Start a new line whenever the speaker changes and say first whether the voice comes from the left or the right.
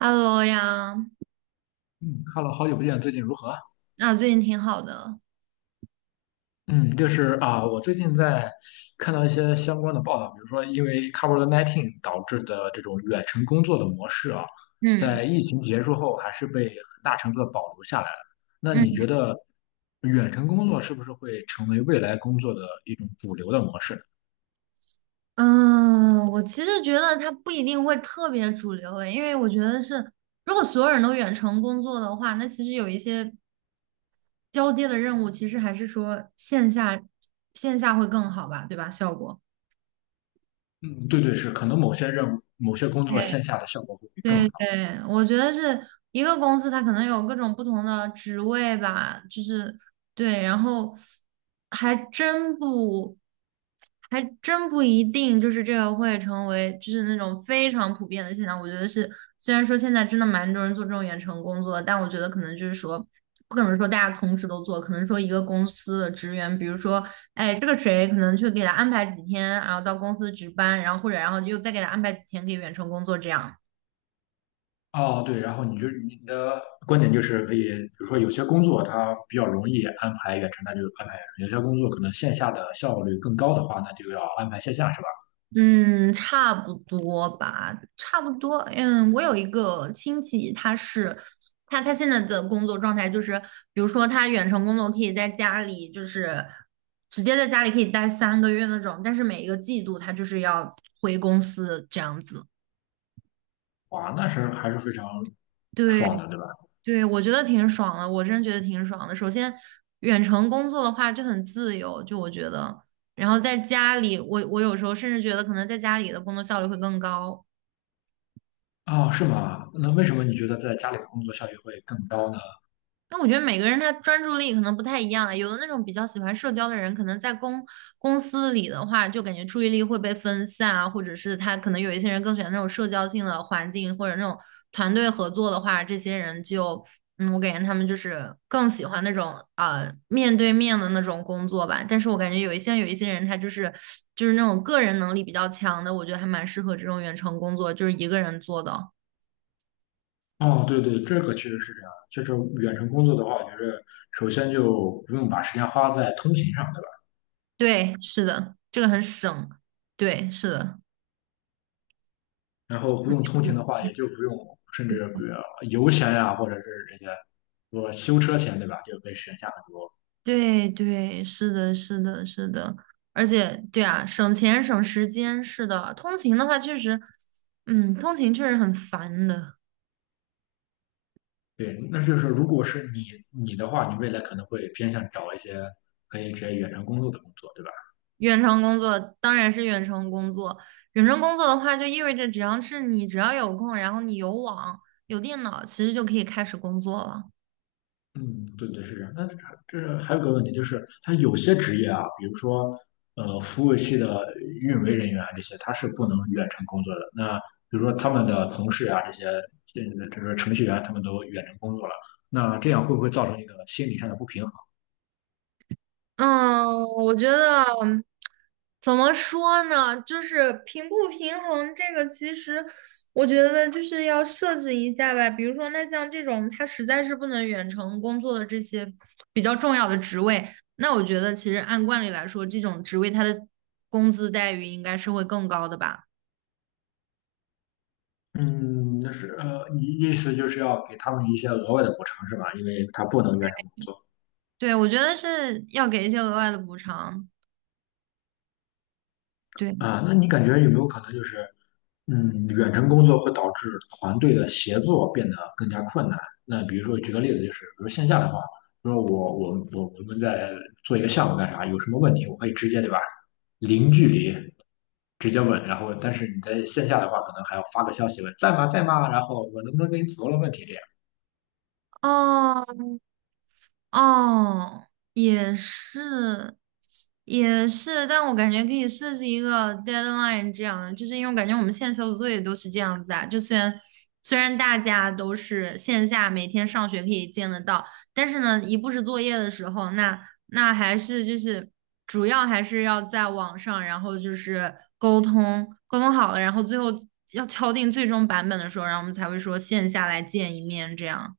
right: Hello 呀，
left: 嗯 h e 好久不见，最近如何？
right: 啊，最近挺好的。
left: 嗯，就是啊，我最近在看到一些相关的报道，比如说因为 COVID-19 导致的这种远程工作的模式啊，
right: 嗯
left: 在疫情结束后还是被很大程度的保留下来了。那
right: 嗯
left: 你觉得远程工作是不是会成为未来工作的一种主流的模式？
right: 嗯，我其实觉得它不一定会特别主流诶，因为我觉得是，如果所有人都远程工作的话，那其实有一些交接的任务，其实还是说线下会更好吧，对吧？效果。
left: 嗯，对对，是，可能某些任务、某些工作线下的效果会更
right: 对对，
left: 好。
right: 我觉得是一个公司，它可能有各种不同的职位吧，就是对，然后还真不，还真不一定，就是这个会成为就是那种非常普遍的现象。我觉得是，虽然说现在真的蛮多人做这种远程工作，但我觉得可能就是说，不可能说大家同时都做，可能说一个公司的职员，比如说，哎，这个谁可能去给他安排几天，然后到公司值班，然后或者然后又再给他安排几天可以远程工作这样。
left: 哦，对，然后你的观点就是可以，比如说有些工作它比较容易安排远程，那就安排远程；有些工作可能线下的效率更高的话，那就要安排线下，是吧？
right: 嗯，差不多吧，差不多。嗯，我有一个亲戚，他是他他现在的工作状态就是，比如说他远程工作可以在家里，就是直接在家里可以待3个月那种，但是每一个季度他就是要回公司这样子。
left: 哇，那是还是非常爽
right: 对
left: 的，对吧？
right: 对，我觉得挺爽的，我真觉得挺爽的。首先，远程工作的话就很自由，就我觉得，然后在家里，我有时候甚至觉得可能在家里的工作效率会更高。
left: 哦，是吗？那为什么你觉得在家里的工作效率会更高呢？
right: 那我觉得每个人他专注力可能不太一样啊，有的那种比较喜欢社交的人，可能在公司里的话，就感觉注意力会被分散啊，或者是他可能有一些人更喜欢那种社交性的环境，或者那种团队合作的话，这些人就，嗯，我感觉他们就是更喜欢那种面对面的那种工作吧。但是我感觉有一些人他就是那种个人能力比较强的，我觉得还蛮适合这种远程工作，就是一个人做的。
left: 哦，对对，这个确实是这样。就是远程工作的话，我觉得首先就不用把时间花在通勤上，对吧？
right: 对，是的，这个很省。对，是的。
left: 然后不用通勤的话，也就不用，甚至比如油钱呀、或者是这些，我修车钱，对吧？就可以省下很多。
right: 对对，是的，是的，是的，而且对啊，省钱省时间，是的。通勤的话，确实，嗯，通勤确实很烦的。
left: 对，那就是如果是你的话，你未来可能会偏向找一些可以直接远程工作的工作，对吧？
right: 远程工作当然是远程工作，远程工作的话，就意味着只要有空，然后你有网有电脑，其实就可以开始工作了。
left: 嗯，对对是这样。那这还有个问题就是，他有些职业啊，比如说服务器的运维人员啊这些，他是不能远程工作的。那比如说他们的同事啊这些，这这个程序员他们都远程工作了，那这样会不会造成一个心理上的不平衡？
right: 嗯，我觉得怎么说呢，就是平不平衡这个，其实我觉得就是要设置一下吧。比如说，那像这种他实在是不能远程工作的这些比较重要的职位，那我觉得其实按惯例来说，这种职位他的工资待遇应该是会更高的吧？
left: 嗯，那是你意思就是要给他们一些额外的补偿是吧？因为他不能远程工作。
right: 对，我觉得是要给一些额外的补偿。对。
left: 啊，那你感觉有没有可能就是，远程工作会导致团队的协作变得更加困难？那比如说举个例子，就是比如线下的话，比如说我们在做一个项目干啥，有什么问题我可以直接对吧，零距离直接问，然后但是你在线下的话，可能还要发个消息问在吗在吗，然后我能不能给你组了问题这样。
right: 哦，哦，也是，也是，但我感觉可以设置一个 deadline，这样，就是因为我感觉我们现在小组作业都是这样子啊，就虽然大家都是线下每天上学可以见得到，但是呢，一布置作业的时候，那还是就是主要还是要在网上，然后就是沟通沟通好了，然后最后要敲定最终版本的时候，然后我们才会说线下来见一面，这样，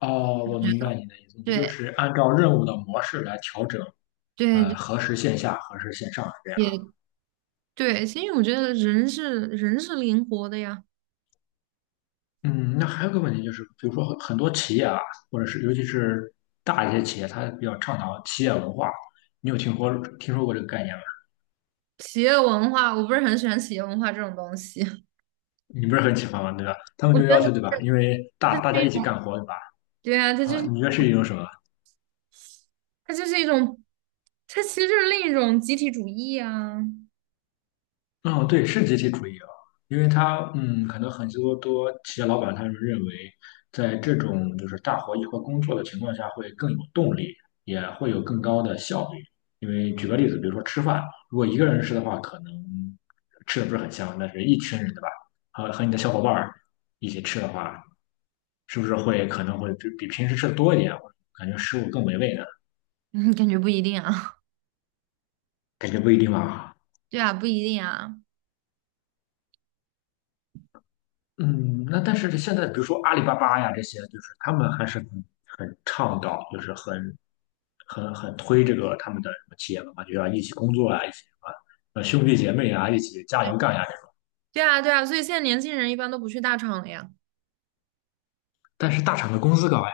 left: 哦，我明白你的意思，你就
right: 对
left: 是按照任务的模式来调整，
right: 对对。
left: 核实线下，核实线上。这样。
right: 也对，其实我觉得人是灵活的呀。
left: 嗯，那还有个问题就是，比如说很多企业啊，或者是尤其是大一些企业，它比较倡导企业文化。你有听说过这个概念吗？
right: 企业文化，我不是很喜欢企业文化这种东西。
left: 你不是很喜欢吗？对吧？他们
right: 我
left: 就
right: 觉得
left: 要求，对吧？因为
right: 它
left: 大
right: 是
left: 大家
right: 一
left: 一起
right: 种，
left: 干活，对吧？
right: 对啊，它就
left: 啊，
right: 是
left: 你觉得是一种什么？
right: 它就是一种，它其实就是另一种集体主义啊。
left: 嗯，对，是集体主义啊，因为他，可能很多企业老板他们认为，在这种就是大伙一块工作的情况下，会更有动力，也会有更高的效率。因为举个例子，比如说吃饭，如果一个人吃的话，可能吃的不是很香，但是一群人，对吧？和你的小伙伴儿一起吃的话，是不是会可能会比平时吃的多一点，感觉食物更美味呢？
right: 嗯，感觉不一定啊。
left: 感觉不一定吧。
right: 对啊，不一定啊。
left: 嗯，那但是现在比如说阿里巴巴呀这些，就是他们还是很倡导，就是很推这个他们的什么企业文化，就要一起工作啊，一起啊，兄弟姐妹啊，一起加
right: 对
left: 油干呀这种。
right: 对啊，对啊。所以现在年轻人一般都不去大厂了呀。
left: 但是大厂的工资高呀。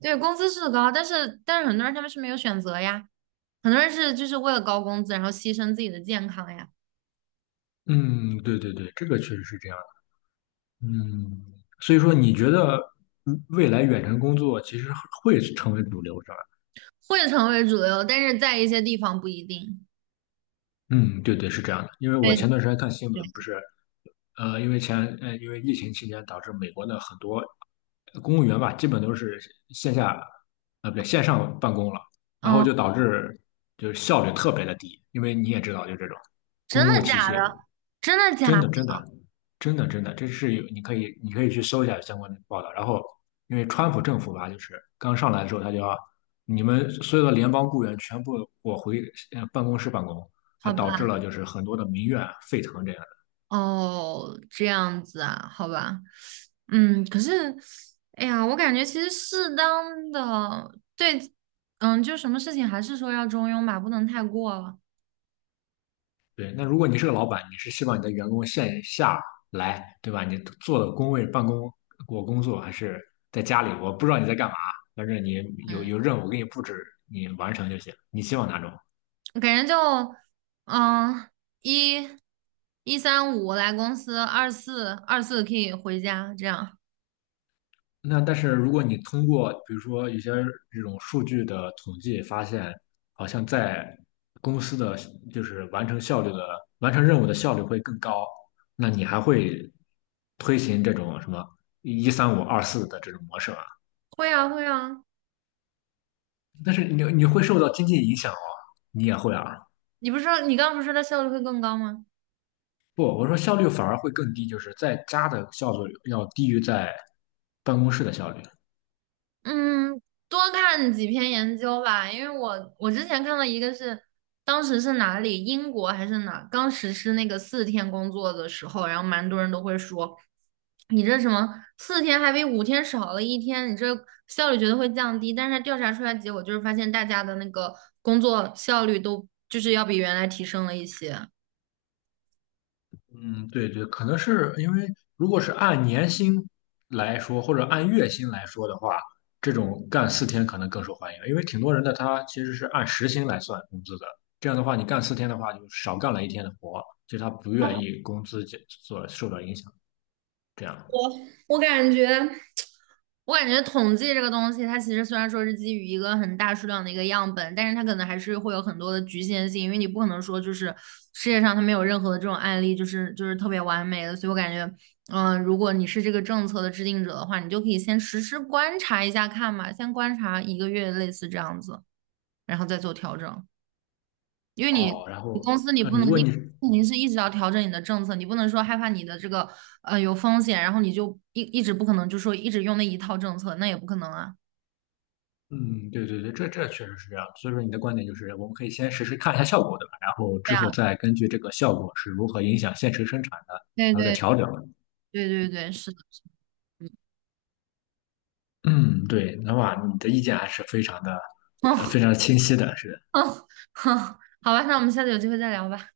right: 对，工资是高，但是很多人他们是没有选择呀。很多人是就是为了高工资，然后牺牲自己的健康呀，
left: 嗯，对对对，这个确实是这样的。嗯，所以说你觉得未来远程工作其实会成为主流，是吧？
right: 会成为主流，但是在一些地方不一定。
left: 嗯，对对，是这样的。因为我
right: 对
left: 前段时间看新
right: 对，
left: 闻，不是，因为疫情期间导致美国的很多公务员吧，基本都是线下，不对，线上办公了，然后
right: 嗯。
left: 就导致就是效率特别的低，因为你也知道，就这种
right: 真
left: 公
right: 的
left: 务体
right: 假
left: 系。
right: 的？真的假的？
left: 真的，真的，真的，真的，这是有，你可以去搜一下相关的报道。然后，因为川普政府吧，就是刚上来的时候，他就要你们所有的联邦雇员全部我回办公室办公，还
right: 好吧，
left: 导致了就是很多的民怨啊沸腾这样的。
right: 哦，这样子啊，好吧，嗯，可是，哎呀，我感觉其实适当的，对，嗯，就什么事情还是说要中庸吧，不能太过了，
left: 对，那如果你是个老板，你是希望你的员工线下来，对吧？你坐的工位办公，我工作还是在家里？我不知道你在干嘛，反正你有
right: 嗯，
left: 有任务给你布置，你完成就行。你希望哪种？
right: 我感觉就，嗯，一，一三五来公司，二四可以回家，这样，
left: 那但是如果你通过比如说一些这种数据的统计发现，好像在公司的就是完成任务的效率会更高，那你还会推行这种什么一三五二四的这种模式吗？
right: 会啊会啊，
left: 但是你会受到经济影响哦，你也会啊？
right: 你刚刚不是说它效率会更高吗？
left: 不，我说效率反而会更低，就是在家的效率要低于在办公室的效率。
right: 嗯，多看几篇研究吧，因为我之前看到一个是，当时是哪里，英国还是哪，刚实施那个四天工作的时候，然后蛮多人都会说，你这什么四天还比5天少了一天，你这效率绝对会降低。但是调查出来结果就是发现大家的那个工作效率都就是要比原来提升了一些。
left: 嗯，对对，可能是因为如果是按年薪来说，或者按月薪来说的话，这种干四天可能更受欢迎，因为挺多人的他其实是按时薪来算工资的。这样的话，你干四天的话，就少干了一天的活，就他不愿意工资减所受到影响。这样
right: 我我感觉，我感觉统计这个东西，它其实虽然说是基于一个很大数量的一个样本，但是它可能还是会有很多的局限性，因为你不可能说就是世界上它没有任何的这种案例，就是特别完美的。所以我感觉，嗯、如果你是这个政策的制定者的话，你就可以先实时观察一下看嘛，先观察一个月类似这样子，然后再做调整。因为你
left: 哦，然
right: 你
left: 后
right: 公司你不
left: 如
right: 能
left: 果
right: 你
left: 你
right: 肯定是一直要调整你的政策，你不能说害怕你的这个有风险，然后你就一直不可能就说一直用那一套政策，那也不可能啊。
left: 嗯，对对对，这确实是这样。所以说你的观点就是，我们可以先实时看一下效果，对吧？然后
right: 对
left: 之后
right: 啊，
left: 再根据这个效果是如何影响现实生产的，
right: 对
left: 然后再
right: 对
left: 调整。
right: 对对对，是的，是的
left: 嗯，对，那哇，你的意见还是非常的，非常清晰的，是
right: 嗯，好吧，那我们下次有机会再聊吧。